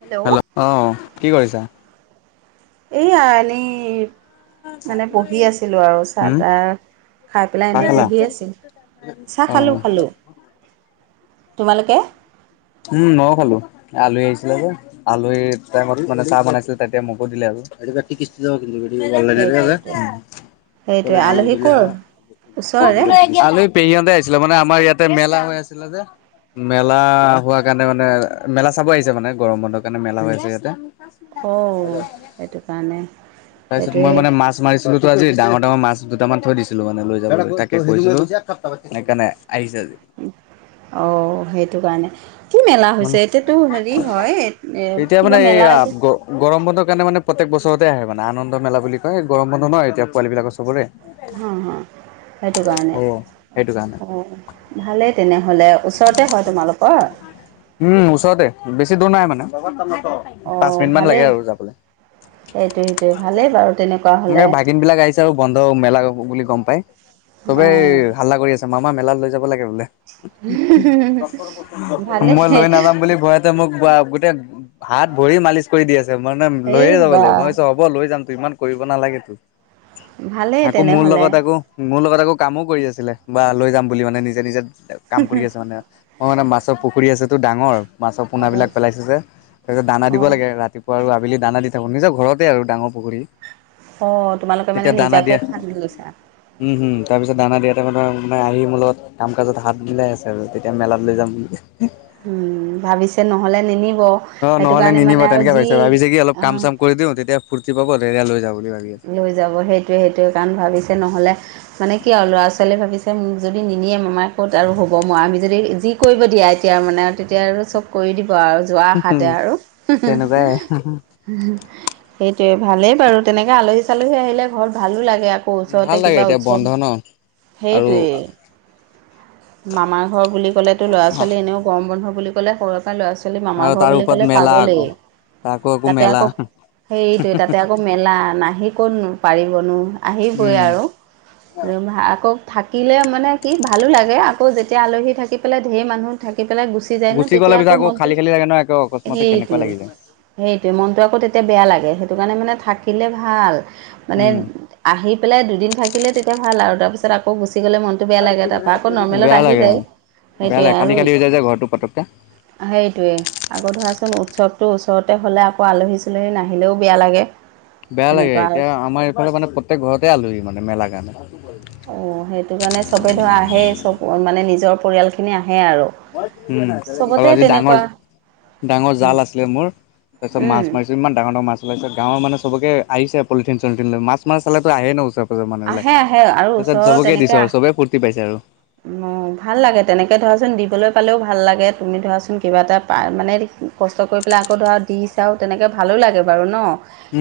Hello. অঁ, কি কৰিছা? এইয়া এনেই মানে বহি আছিলো আৰু চাহ উম তাহ খাই পেলাই চাহ এনেই খালা বহি আছিল চাহ অ খালোঁ খালোঁ। তোমালোকে? উম, ময়ো খালো। আলহী আহিছিলে যে আলহী টাইমত মানে চাহ বনাইছিলে তেতিয়া মোকো দিলে আৰু। কি দাব কিন্তু অনলাইন [unintelligible] সেইটোৱে সেইটোৱে সেইটোৱে ল দ আলহী দিল ক'ৰ হা ওচৰৰে [unintelligible] পেহী হঁতে আহিছিলে মানে আমাৰ ইয়াতে মেলা হৈ আছিলে যে মেলা হোৱা কাৰণে মানে মেলা চাব আহিছে মানে গৰম বন্ধৰ কাৰণে মেলা হৈছে ইয়াতে। অঁ, সেইটো কাৰণে। তাৰপিছত মই সেইটোৱে মানে মাছ মাৰিছ তোৰ তো আজি ডাঙৰ - ডাঙৰ মাছ দুটামান থৈ দিছিলো মানে লৈ যামে তাকে কৈছিলো সেইকাৰণে আহিছে আজি। অঁ, সেইটো কাৰণে। কি মেলা মানে হৈছে? এতিয়াতো হেৰি হয় এ এতিয়া মানে কিবা এইয়া মেলা এইটো গ গৰম বন্ধৰ কাৰণে মানে প্ৰত্যেক বছৰতে আহে মানে আনন্দ মেলা বুলি কয়, গৰম বন্ধ ন এতিয়া পোৱালিবিলাকৰ চবৰে। হ হ সেইটো কাৰণে অ সেইটো কাৰণে অ। ভালেই তেনেহলে ওচৰতে হয় তোমালোকৰ? উম, ওচৰতে বেছি দূৰ নাই মানে। পাঁচ অ' মিনিটমান লাগে ভালেই আৰু যাবলে সেইটো সেইটোৱে ভালেই বাৰু তেনেকুৱা মানে হ'লে ভাগিনবিলাক আহিছ তেওঁ বন্ধ মেলা বুলি গম পাই, চবেই অ', হাল্লা কৰি আছে মামা মেলা লৈ যাব লাগে বোলে। হুহুহু ভালে। ত এতিয়া মোক গোৱা গোটেই হাত - ভৰি মালিচ কৰি দি আছে মই মানে এই লৈয়ে যাব বা লাগে মই ভাবিছোঁ হব লৈ যাম তো ইমান কৰিব নালাগে তো ভালেই আকৌ মোৰ তেনেহ'লে লগত আকৌ মোৰ লগত আকৌ কামো কৰি আছিলে বা লৈ যাম বুলি মানে নিজে- নিজে কাম কৰি আছে মানে মই মানে মাছ ছৰ পুখুৰী আছেতো ডাঙৰ, মাছৰ অ', পোনাবিলাক পেলাইছে যে তাৰপিছত দানা দিব অ', লাগে ৰাতিপুৱা আৰু আবেলি দানা দি থাকো নিজ ঘৰতেই ডাঙৰ পুখুৰী। অ, তোমালোকে মানে তেতিয়া দানা নিজাকে দিয়া খান্দি গৈছা। উম উম তাৰ পিছত দানা দিয়া টাইমত তোমাৰ মানে আহি মলত কাম-কাজত হাত মিলাই আছে আৰু তেতিয়া মেলাত লৈ যাম বুলি। উম ভাবিছে নহ'লে নিনিব। অ, সেইটো নহ'লে কাৰণে নিনিব মানে আৰু তেনেকে ভাবিছা ভাবি যি অলপ কাম - অ', চাম কৰি দিওঁ তেতিয়া ফুৰ্তি পাব তেতিয়া লৈ যাব বুলি ভাবি আছে লৈ যাব সেইটোৱে সেইটোৱে কাৰণ ভাবিছে নহ'লে মানে কি আৰু ল'ৰা-ছোৱালীয়ে ভাবিছে মোক যদি নিনিয়ে আমাৰ ক'ত আৰু হ'ব মই আমি যদি যি কৰিব দিয়া এতিয়া মানে আৰু তেতিয়া আৰু চব কৰি দিব আৰু যোৱা আশাতে আৰু হুহু তেনেকুৱাই হু। হু, সেইটোৱে ভালেই বাৰু তেনেকে আলহী- চালহী আহিলে ঘৰত ভালো লাগে টো ভাল ওচৰতে লাগে কিবা এতিয়া উৎসৱ বন্ধ ন আৰু সেইটোৱেই। মামাৰ ঘৰ বুলি ক'লেতো ল'ৰা - ছোৱালী এনেও গৰম বন্ধ বুলি ক'লে কৰবাত বা ল'ৰা- ছোৱালী মামা আৰু ঘৰ তাৰ বুলি ওপৰত ক'লে মেলা পাগলে। আকৌ তাকো তাতে মেলা। আকৌ, সেইটো তাতে আকৌ মেলা। নাহি ক'ত নো পাৰিবনো আহিবই উম আৰু [unintelligible] ৰভা আকৌ থাকিলে মানে কি ভালো লাগে আকৌ যেতিয়া আলহী থাকি পেলাই ঢেৰ মানুহ থাকি পেলাই গুচি গুচি যায় ন গ'লে তেতিয়া পিছত আকৌ মনটো খালী খালী লাগে ন একে অকস্মাতে কেনেকুৱা সেইটোৱেই লাগি যায়। সেইটোৱে মনটো আকৌ তেতিয়া বেয়া লাগে সেইটো কাৰণে মানে থাকিলে ভাল মানে উম। আহি পেলাই দুদিন থাকিলে তেতিয়া ভাল আৰু তাৰপিছত আকৌ গুচি গ'লে মন টো বেয়া লাগে তাৰপা আকৌ নৰ্মেলত বেয়া আহি লাগে যায় বেয়া সেইটোৱে লাগে খালী আৰু খালী হৈ যায় যে ঘৰটো পতককে। সেইটোৱেই। আকৌ ধৰাচোন উৎসৱটো ওচৰতে হ'লে আকৌ আলহী চালহী নাহিলেও বেয়া লাগে। বেয়া লাগে তেনেকুৱা আৰু এতিয়া আমাৰ এইফালে মানে প্ৰত্যেক ঘৰতে আলোহী মানে মেলা কাৰণে। অঁ সেইটো কাৰণে চবেই ধৰ আহেই চব মানে নিজৰ পৰিয়ালখিনি আহে আৰু। উম চবতে আৰু আজি তেনেকুৱা ডাঙৰ ডাঙৰ জাল আছিলে মোৰ তাৰপিছত উম, মছ মাৰিছো, ইমান ডাঙৰ - ডাঙৰ মাছ চলাইছো গাঁৱৰ মানে চবকে আহিছে পলিথিন- চলিথিন ল মাছ- মাছ চালেতো আহে ন ওচৰ চৰৰ মানুহবিলাক আহে আহে আৰু তাৰপিছত ওচৰৰ চবকে দিছো আৰু চবেই ফূৰ্তি পাইছে আৰু। অ ভাল লাগে তেনেকৈ ধৰাচোন দিবলৈ পালেও ভাল লাগে তুমি ধৰাচোন কিবা এটা পা মানে কষ্ট কৰি পেলাই আকৌ ধৰা দি চাওঁ তেনেকৈ ভালো লাগে বাৰু ন,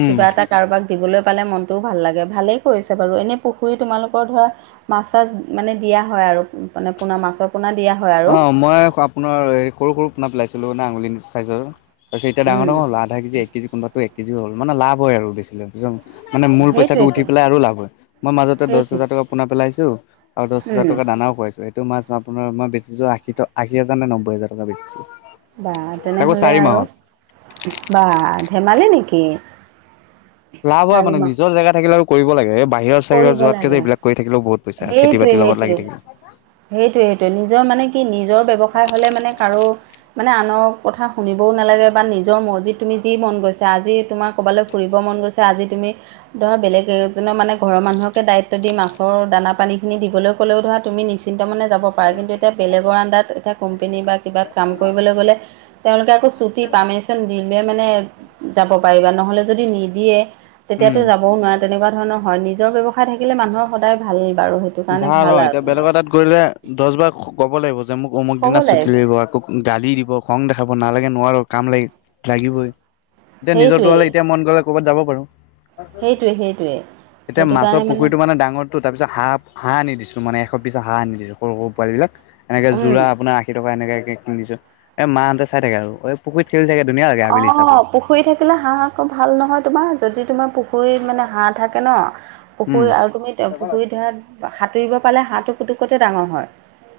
উম। কিবা এটা কাৰোবাক দিবলৈ পালে মনটোও ভাল লাগে, ভালেই কৰিছে বাৰু এনেই পুখুৰী তোমালোকৰ ধৰা মাছ - চাছ মানে দিয়া হয় আৰু মানে পোনা মাছৰ আপোনাৰ দিয়া হয় আৰু অ মই আপোনাৰ এই সৰু সৰু পোনা পেলাইছিলো না আঙুলি চাইজৰ। তাৰপিছত এতিয়া ডাঙৰ উম, ডাঙৰ হল আধা কেজি এক কেজি কোনোবটো এক কেজি হল মানে লাভ আৰু বেছিলে বুজন। মানে মোৰ পইচাটো উঠি সেইটোৱেইটো পেলাই আৰু লাভ হয় মই মাজতে দহ সেইটোৱে হোজাৰ টকা পোনা পেলাইছোঁ। আৰু দহ হাজাৰ উম, টকা দানাও খোৱাইছো। সেই টো মাছ আপোনাৰ মই বেছিছো আশী আশী হাজাৰ নে নবৈ হাজাৰ টকাৰ বেছিছোঁ। বা তেনেহলে আৰু বা ধেমালি নেকি। লাভ হয় চাৰি মানে মাহ নিজৰ জেগা থাকিলে আৰু কৰিব লাগে এই বাহিৰৰ কৰিব চাহিৰত যোৱাতকে যে লাগে এইবিলাক কৰি থাকিলেও বহুত, পইচা খেতি সেইটোৱে বাতিৰ লগত লাগি সেইটোৱে থাকিব। সেইটোৱে সেইটোৱে নিজৰ মানে কি নিজৰ ব্যৱসায় হ'লে মানে কাৰো। মানে আনৰ কথা শুনিবও নালাগে বা নিজৰ মৰ্জিত যি তুমি যি মন গৈছা আজি তোমাৰ ক'ৰবালে ফুৰিব মন গৈছে আজি তুমি ধৰা বেলেগ এজনৰ মানে ঘৰৰ মানুহকে দায়িত্ব দি মাছৰ দানা পানীখিনি দিবলৈ ক'লেও ধৰা তুমি নিশ্চিত মনে যাব পাৰা, পায় কিন্তু এতিয়া বেলেগৰ আনডাৰত কোম্পানীৰ বা কিবা কাম কৰিব গ'লে তেওঁলোকে আকৌ ছুটি পাৰ্মিশন দিলে মানে যাব পাৰিবা নহ'লে যদি নিদিয়ে, তেতিয়াতো উম। যাবও নোৱাৰে তেনেকুৱা ধৰণৰ হয় নিজৰ ব্যৱসায় থাকিলে মানুহৰ সদায় ভাল বাৰু সেই, ভাল অ এতিয়া বেলেগৰ তাত গলে দহ বাৰ ক'ব লাগিব যে মোক অমুক দিনা ছুটি লাগিব আকৌ, গালি দিব খং দেখাব নালাগে নোৱাৰোঁ কাম লাগি লাগিবই। এতিয়া নিজৰটো সেইটোৱেই হ'লে এতিয়া মন গ'লে ক'ৰবাত যাব পাৰোঁ। সেইটোৱে সেইটোৱে এতিয়া সেইটো মাছৰ কাৰণে পুখুৰীটো মানে ডাঙৰ। তাৰপিছত হাঁহ হাঁহ আনি দিছো মানে এশ পিছ হাঁহ আনি দিছো সৰু সৰু পোৱালবিলাক এনেকে উম যোৰা আপোনাৰ, চিটকা এনেকাকৈ আনি দিছোঁ, এই মাহঁতে চাই থাকে এই পুখুৰীত খেলি থাকে ধুনীয়া লাগে অ আবেলি চাবলৈ। পুখুৰী থাকিলে হাঁহ আকৌ ভাল নহয়, তোমাৰ যদি তোমাৰ পুখুৰীত মানে হাঁহ থাকে ন। উম পুখুৰী আৰু তুমি পুখুৰীত ধৰাত সাঁতুৰিব পালে হাঁহটো পুতুকতে ডাঙৰ হয়।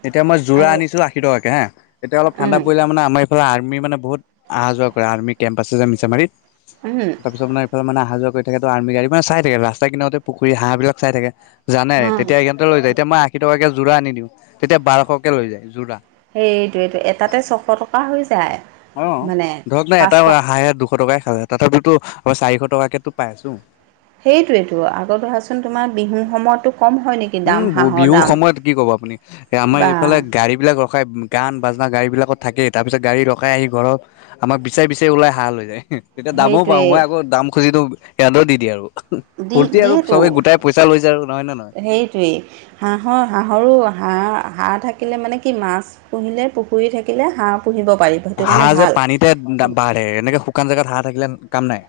এতিয়া মই জোৰা আৰু আনিছিলো আশীটকাকে হা এতিয়া অলপ ঠাণ্ডা উম পৰিলে মানে আমাৰ এ, ফালে আৰ্মি মানে বহুত অহা যোৱা কৰে আৰ্মি কেম্প আছে যে মিছামাৰীত। উম, তাৰিছত মানে এফালে মানে যোৱা কৰি থাকে আৰ্মি গাড়ী চাই থাকে ৰাস্তা কিনাৰতে পুখুৰী হাঁহ বিলাক চাই থাকে। জানে উম তেতিয়া সকাৰণতে লৈ যায় এতিয়া মই আশী টকাকে যোৰা আনি দিওঁ তেতিয়া বাৰশকে লৈ যায় যোৰা। সেইটোৱেইটো এটাতে ছশ টকা হৈ যায়। অ মানে ধৰক ন এটা পাঁচশ হাঁহে দুশ টকাই খালে তথাপিতোৰ চাৰিশ টকাকে পাই আছো। সেইটোৱেইেতো আগত ধৰাচোন তোমাৰ বিহুৰ সময়তো কম হয় নেকি। দাম উম হাঁহৰ বিহুৰ দাম সময়ত কি কব আপুনি এ আমাৰ বা এইফালে গাড়ী বিলিলাক। ৰখাই গান বাজনা গাড়ীবিলাকত থাকে তাৰপিছত গাড়ী ৰখাই আহি ঘৰৰ। আমাক বিচি বিচাৰি ওলাই হাঁহ লৈ যায় তেতিয়া দামো পাওঁ সেইটোৱে মই আকৌ দাম খুজি দিও হেহটো দি দিয়ে আৰু দি ফূৰ্তি আৰু দিয়েতো চবেই গোটাই পইচা লৈছে আৰু নহয়নে নহয়। সেইটোৱেই। হাঁহৰ হাঁহৰো হাঁহ হাঁহ থাকিলে মানে কি মাছ, পুহিলে পুখুৰী থাকিলে হাঁহ পুহিব পাৰি। সেইটো কাৰণে হাঁহ যে ভাল পানীতে বাঢ়ে এনেকে শুকান জেগাত হাঁহ থাকিলে কাম নাই।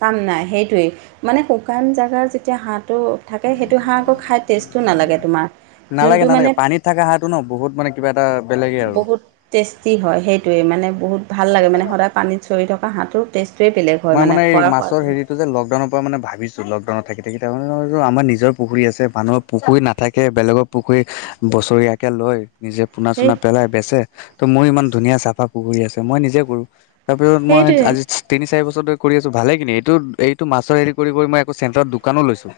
কাম নাই সেইটোৱেই মানে শুকান জেগাৰ যেতিয়া হাঁহটো। থাকে সেইটো হাঁহ আকৌ খাই টেষ্টো নালাগে তোমাৰ যোনটো মানে। থাকা হাঁহাটো ন বহুত মানে কিবা এটা বেলেগেই আৰু বহুত টেষ্টি হয় সেইটোৱে মানে বহুত ভাল লাগে মানে সদায় পানীত চৰি থকা হাঁহৰ টেষ্টটোৱেই বেলেগ, হয় মই মানে এই খোৱাৰ মাছৰ সোৱাদটো হেৰিত, যে লকাউনৰ ম পৰা মানে ভিছো লকডাউনত থাকি থাকি তাৰ মানে ভাবিছো আমাৰৰ নিজৰ পুখুৰী আছে মানুহৰ পুখুৰী নাথাকে বেলেগৰ, পুখুৰী বছৰীয়াকে লৈ নিজে পোনা সেই চুনা পেলাই বেচে ত' মোৰ ইমান ধুনীয়া চাফা পুখুৰী আছে মই নিজে কৰো। তাৰপিছ মই সেইটোৱে আজি তিনি চাৰি বছৰ। চৰ কৰি আছো ভালে কিনি এইটো এইটো মাছৰ হেৰি কৰি মই চেটাৰত দোকানো লৈছে।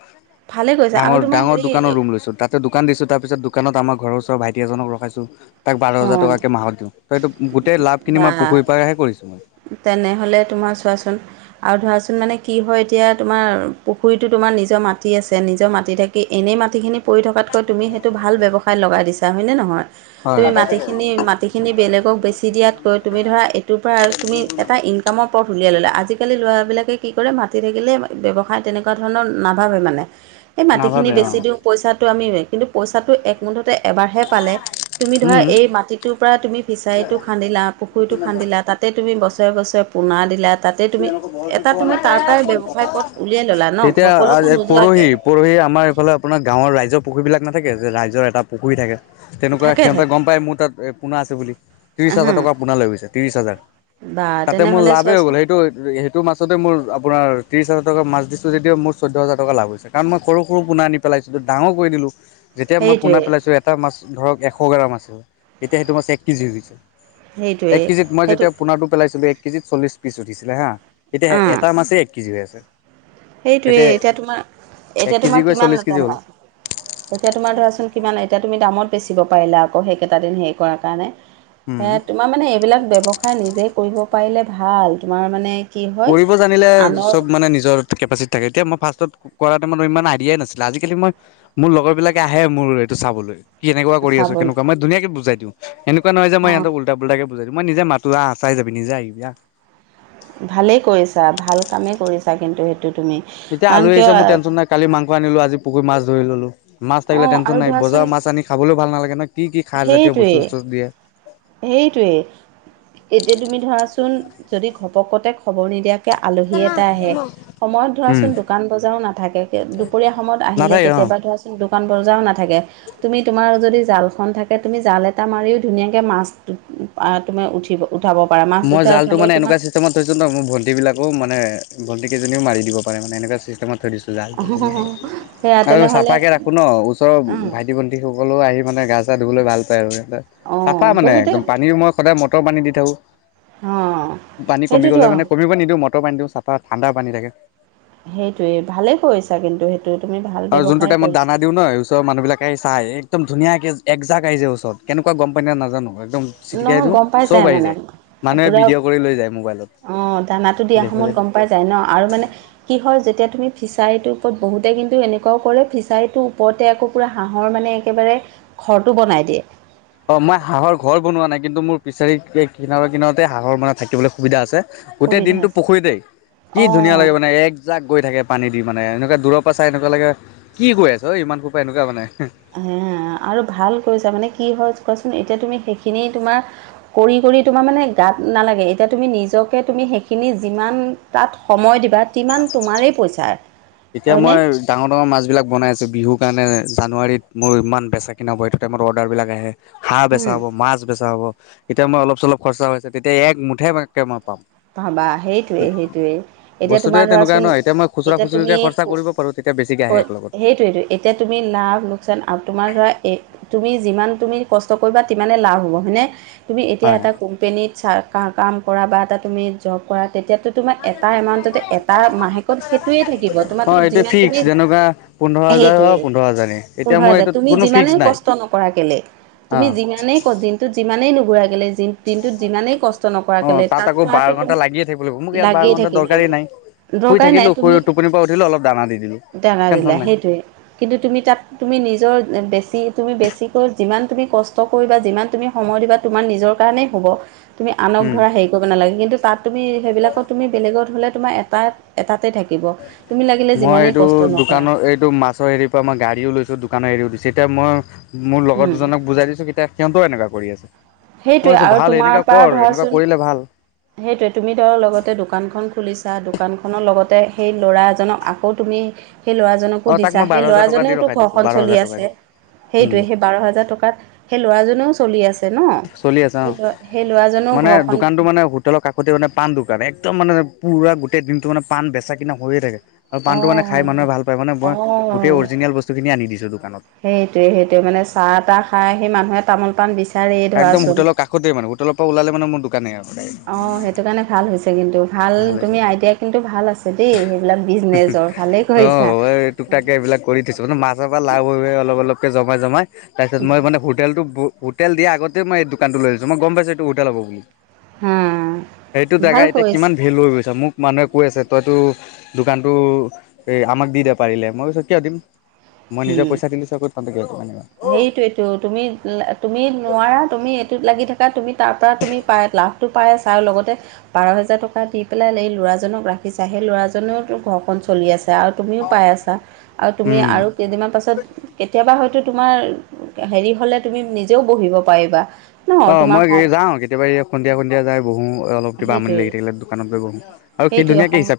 ভালে কৈছা আৰু ডাঙৰ তোমাৰ ডাঙৰ হেৰি দোকানৰ ৰুম লৈছো তাত দোকান দিচো তাৰ পিছত দোকানত আমাৰ ঘৰ ওচৰ ভেটি এজনক ৰখাইছো তাক বাৰ হাজাৰ অঁ টকাকৈ মাহত দিওঁ ত' এইটো গোটেই লাভখিনি মই বা পুখুৰীৰ পৰাহে কৰিছোঁ মই তেনেহ'লে তোমাৰ চোৱাচোন আৰু ধৰাচোন মানে কি হয় এতিয়া তোমাৰ পুখুৰীটো তোমাৰ নিজৰ মাটি আছে নিজৰ মাটি থাক কি এনেই মাটিখিনি পৰি থকাতকৈ তুমি সেইটো ভাল ব্যৱসায় লগাই দিছা হয়নে নহয়? হয়। তুমি মাটিখিনি মাটিখিনি বেলেগক বেছি দিয়াতকৈ তুমি ধৰা এইটোৰ পৰা তুমি এটা ইনকামৰ পথ উলিয়াই ল'লে আজিকালি ল'ৰাবিলাকে কি কৰে মাতি থাকিলে ব্যৱসায় তেনেকুৱা ধৰণৰ নাভাবে মানে এই মাটিখিনি নাভাবে অ বেছি দিওঁ পইচাটো আমি কিন্তু পইচাটো একমুঠতে এবাৰহে পালে তুমি ধৰা উম এই মাটিত টোৰ পৰা তুমি ফিচাৰীটো খান্দিলা পুখুৰীটো খান্দিলা তাতে তুমি বছৰে বছৰে পোনা দিলা তাত এতিয়া আ পৰহি পথ পৰহি আমাৰ এইফালে উলিয়াই ল'লা ন ঘৰ কলৈকো নোযোৱাকে আপোনাৰ গাঁৱৰ ৰাইজৰ পুখুৰী বিলাক নাথাকে যে ৰাইজৰ এটা পুখুৰী থাকে তেনেকুৱা থাকে সিহঁতে থাকে গম পাই মোৰ তাত পোনা আছে বুলি ত্ৰিশ হা হাজাৰ টকা পোনা লৈ গৈছে ত্ৰিশ হাজাৰ বা তাতে মোৰ তেনেহ'লে লাভেই হৈ চোৱাচোন গ'ল সেইটো সটো সেইটো মাছতে মোৰ আপোনাৰ ত্ৰিছ হাজাৰ টকা মাছ দিছো যদিও মোৰ চৈধ্য হাজাৰ টকা লাভ হৈছে। কাৰণ মই সৰু সৰু পোনা আনি পেলাইছোঁ ডাঙৰ কৰি দিলোঁ যেতিয়া মই পোনা সেইটোৱে পেলাইছোঁ এটা মাছ ধৰক এশ গ্ৰাম আছে তেতিয়া সেইটো মাছ এক কেজি হৈ গৈছে। সেইটোৱে এক কেজিত মই সেইটো যেতিয়া পোনাটো পেলাইছিলো এক কেজিত চল্লিশ পিচ উঠিছিলে হা এতিয়া অ এটা মাছেই এক কেজি হৈ আছে সেইটোৱে এতিয়া তোমাৰ এক এতিয়া কেজি তোমাৰ গৈ কিমান চল্লিছ কেজি হ'ল লেতেৰা এতিয়া তোমাৰ ধৰাচোন কিমান এতিয়া তুমি দামত বেচিব পাৰিলা আকৌ সেইকেইটা দিন হেৰি কৰাৰ কাৰণে হে হ'ল তোমাৰ মানে এইবিলাক ব্যৱসায় নিজে কৰিব পাৰিলে ভাল তোমাৰ মানে কি হয় কৰিব জানিলে আনৰ চব মানে নিজৰ কেপাচিটি থাকে এতি মই ফাৰ্ষ্ত কৰা ত ইমান আইডিয়াই নাছিলে আজি কালি মই মোৰ লগৰ বিলাকে আহে মোৰ এইটো চাবলৈ এই কেনেকুৱা কৰি আছ কেনেকোৱা চাবলৈ মই ধুনীয়া কে বুজাই দিওঁ এনেকুৱা নহয় যে মই ইহতক উলটা পোলটা কে বুজাই দিম মই নিজে মাতো আ চাই যাবি নিজে আহিবি ভালেই কৰিছা ভাল কামেই কৰিছা কিন্তু সেইটো তুমি এতিয়া কাৰণ আলহি কিয় আহিছে মোৰ টেনশ্যন অঁ নাই মাংস আনিলো আজি পুখুৰীত মাছ ধৰি ললোঁ। মাছ থাকিলে টেনশ্যন আৰু নাই বজাৰ ধৰাচোন মাছ আনি খাবলৈও ভাল নালাগে নহয় কি কি খাৰ জাতীয় বস্তু সেইটোৱেই চস্তু দিয়ে। সেইটোৱেই এতিয়া তুমি ধৰাচোন যদি ঘপকতে খবৰ নিদিয়া আলহী এটা আহে সময়ত উম ধৰাচোন দোকান বজাৰো নাথাকে দুপৰীয়া সময়ত আহিলে নাথাকে অ কেতিয়াবা ধৰাচোন দোকান বজাও নাথাকে তুমি তোমাৰ যদি জাল খন থাকে তুমি জাল এটা মাৰিও ধুনীয়াকে মাছ তুমি উঠিব উঠাব পাৰা মাছ মই দুটা জালটো মানে উঠালেও এনেকুৱা তোমাৰ চিষ্টেমত থৈছো ন মোৰ ভণ্টীবিলাকো মানে ভণ্টী কেইজনীও মাৰি দিব পাৰে এনেকুৱা চিষ্টেমত থৈ দিছোঁ জাল অহ সেয়া আৰু তেনেহ'লে চাফাকৈ ৰাখো ন ওচৰৰ উম ভাইটি ভন্টি স সকলেও আহি মানে গা চা ধুবলৈ ভাল পায় আৰু সিহঁতে, চাফা অঁ মানে বহুতে একদম পানী মই সদায় মটৰ পানী দি থাকোঁ অঁ পানী কমি গলে সেইটোতো মানে কমিব নিদিওঁ মানে মটৰ পানী টো চাফা ঠাণ্ডা পানী থাকে সেইটোয়ে ভালে কৰিছা কিন্তু সেই টো তুমি ভাল আৰু যোনটো ব্যৱসায় টাইমত কৰিছা দানা দিওঁ ন ওচৰৰ মানুহিলাক চাই একদম ধুনীয়াকে একজাক আহি যায় ওচৰত কেনেকুৱা গম পাই ন নাজানো একদম চিটিকাই নহয় দিওঁ গম পাই চব যাই আহি মানে যায়। মানুহে পুৰা ভিডিঅ' কৰি লৈ যায় মোবাইলত অ দানা দিয়া সময়ত দেখিলে। গম পাই পাই যায় ন আৰু মানে কি হয় যেতিয়া তুমি ফিচাৰীটোৰ ওপৰত বহুতে কিন্তু এনেকুৱাও কৰে ফিছাৰীটোৰ ওপৰতে আকৌ পুৰা হাঁহৰ মানে একেবাৰে ঘৰটো বনাই দিয়ে অঁ মই হাঁহৰ ঘৰ বনোৱা নাই কিন্তু মোৰ ফিছাৰী কিনাৰে কিনাৰতে হাঁহৰ মানে থাকিবলৈ সুবিধা আছে। গোটেই সুবিধা দিনতটো আছে পুখুৰীতে, কি ধুনীয়া অঁ লাগে মানে এক যাক গৈ থাকে পানী দি মানে এনেকুৱা দূৰৰ পৰা চাই এনেকুৱা লাগে কি গৈ আছে অ ইমান কৰ পৰা এনেকুৱা মানে হে। এ আৰু ভাল কৰিছা মানে কি হয় কোৱাচোন এতিয়া তুমি সেইখিনি তোমাৰ কৰি কৰি তোমাৰ মানে গাত নালাগে এতিয়া তুমি নিজকে তুমি সেইখিনি যিমান তাত সময় দিবা তিমান তোমাৰেই পইচা এতিয়া হয়নে? মই ডাঙৰ - ডাঙৰ মাছবিলাক বনাই আছে বিহু কাৰনে জানুৱাৰীত মোৰ ইমান বেচাকিনা সেইটো টাইমত অৰ্ডাৰবিলাক আহে। হাঁহ উম বেচা হ'ব, মাছ বেচা হব এতিয়া মই অলপ - চলপ খৰচা হৈছে তেতিয়া এক মুঠেকে মই পাম। পাবা সেইটোৱে সেইটোৱে। এতিয়া তোমাৰ বস্তুটোৱে তেনেকুৱা ধৰাচোন ন এতিয়া মই খুচুৰা এতিয়া খুচুৰিকে তুমি খৰচা কো কৰিব পাৰোঁ তেতিয়া বেছিকে ক আহে এক লগত সেইটোৱেইটোৱে। এতিয়া তুমি লাভ - লোকচান আৰু তোমাৰ ধৰা এ তুমি যিমান তুমি কষ্ট কৰিবা তিমানেই লাভ হ'ব হয়নে? তুমি এতিয়া হয় এটা কোম্পেনীত চা কা কাম কৰা বা এটা তুমি জব কৰা তেতিয়াতো তোমাৰ এটা এমাউণ্টতে এটা মাহেকত সেইটোয়ে থাকিব অ তোমাৰো এইটো যিমান ফিক্স তুমি যেনেকুৱা পোন্ধৰ হাজাৰ অ সেইটোৱে, পোন্ধৰ হাজাৰে এতিয়া পোন্ধৰ মোৰ হাজাৰ এইটোত তুমি কোনো যিমানে ফিক্স নাই কষ্ট নকৰা কেলে অ তুমি যিমানেই ক দিনটোত যিমানেই নুঘূৰা গেলে যি দিনটোত যিমানেই কষ্ট নকৰাক অ কেলে তাত আকৌ বাৰ ল'ৰাটো তো ঘণ্টা লাগিয়ে থাকিব লাগিব মোক ইয়াত বাৰ লাগিয়ে ঘণ্টা থাকিবলৈ দৰকাৰেই নাই কৈছে। শুই দৰকাৰ নাই থাকিলো শুই তুমি, টোপনিৰ পৰা উঠিলো অলপ দানা দি দিলো দানা টেনচন দিলা নাই সেইটোৱে। কিন্তু তুমি তাত তুমি নিজৰ বেছি তুমি বেছিকৈ যিমান তুমি কষ্ট কৰিবা যিমান তুমি সময় দিবা তোমাৰ নিজৰ কাৰণেই হ'ব। তুমি আনক উম ধৰা হেৰি কৰিব নালাগে কিন্তু তাত তুমি সেইবিলাকত তুমি বেলেগত হ'লে তোমাৰ এটা এটাতে থাকিব তুমি লাগিলে মই যিমানেই এইটো কষ্ট নকৰা। দোকানৰ এইটো মাছৰ হেৰিৰ পৰা মই গাড়ীও লৈছো, দোকানৰ হেৰিও দিছো এতিয়া মই মোৰ লগৰ উম, দুজনক বুজাই দিছো কেতিয়া সিহঁতেও এনেকুৱা কৰি আছে। মই সেইটোৱে কৈছোঁ আৰু ভাল তোমাৰ এনেকুৱা পৰা কৰ, এনেকুৱা ধৰাচোন কৰিলে ভাল। সেইটোৱে তুমি তাৰ লগতে দোকানখন খুলিছা, দোকানখনৰ লগতে সেই ল'ৰা এজনক আকৌ তুমি সেই অ ল'ৰাজনকো তাক দিছা, মই বাৰ সেই হাজাৰ টকা দি ল'ৰাজনেওতো ৰখাই দিছো ঘৰখন বাৰ চলি হাজাৰ টকা আছে দি উম সেইটোয়ে সেই বাৰ হাজাৰ টকাত সেই ল'ৰাজনেও চলি আছে ন। চলি আছে সেই অঁ ল'ৰা সেই ল'ৰাজনেও মানে ঘৰখন দোকানটো মানে হো দলৰ কাষতে মানে পাণ দোকান, একদম মানে পুৰা গোটেই দিনটো মানে পাণ বেচা - কিনা হৈয়ে থাকে। আৰু পাণটো মানে খাই অঁ মানুহে ভাল পায় মানে মই অঁ গোটেই অৰিজিনেল বস্তুখিনিয়ে আনি দিছোঁ দোকানত। সেইটোৱে সেইটোৱে মানে চাহ - তাহ খাই আহি মানুহে তামোল - পান বিচ একদম হোটেলৰ কাষতে মানে হোটেলৰ পৰা ওলালে মানে মোৰ‌‌ দোকানে আৰু ডাই অ সেইটো কাৰণে ভাল হৈছে কিন্তু ভাল তুমি আইডিয়া কিন্তু ভাল আছ ছে দেই সেইবিলাক বিজনেচৰ ভালেই অ কৰিছা। এই তোক তাকে এইবিলাক কৰি দিছোঁ মানে মাছৰ পৰা লাভ হৈ অলপ অলপকে জমাই - জমাই তাৰপিছত মই মানে ফূৰ টেলটো ভূ হোটেল দিয়া আগতে মই এই দোকানটো লৈ লৈছোঁ, মই গম পাইছো‌ এইটো হোটেল হব বুলি। হা সেইটো জেগা ভাল এতিয়া কৰিছা কিমান ভেলো হৈ গৈছে, মোক মানুহে কৈ আছে তইতো দোকানটো এই আমাক দি দে পাৰিলে, মই কৈছোঁ কিয় দিম মই নিজে পইচা দিলোঁ চক'ত সঁচাকে মানে। সেইটোৱেতো তুমি তুমি নোৱাৰা তুমি এইটোত লাগি থাকা তুমি তাৰপৰা তুমি পাই লাভ টো পাই‌ আছা আৰু লগতে বাৰ হেজাৰ টকা দি পেলাই এই ল'ৰাজনক ৰাখিছা সেই ল'ৰাজনেটো ঘৰখন চলি আছে আৰু তুমিও পাই আছা আৰু তুমি উম। আৰু কেইদিনমান পাছত কেতিয়াবা হয়তো তোমাৰ হেৰি হলে তুমি নিজেও বহিব পাৰিবা। ন অ তোমাৰ মই এই যাওঁ, কেতিয়াবা এই সন্ধিয়া - সন্ধিয়া যাই বহো অলপ কিবা আমনি সেইটোৱেই লাগি থাকিলে দোকানত গৈ বহো আৰু সি সেইটোৱে ধুনীয়াকে সম হিচাপ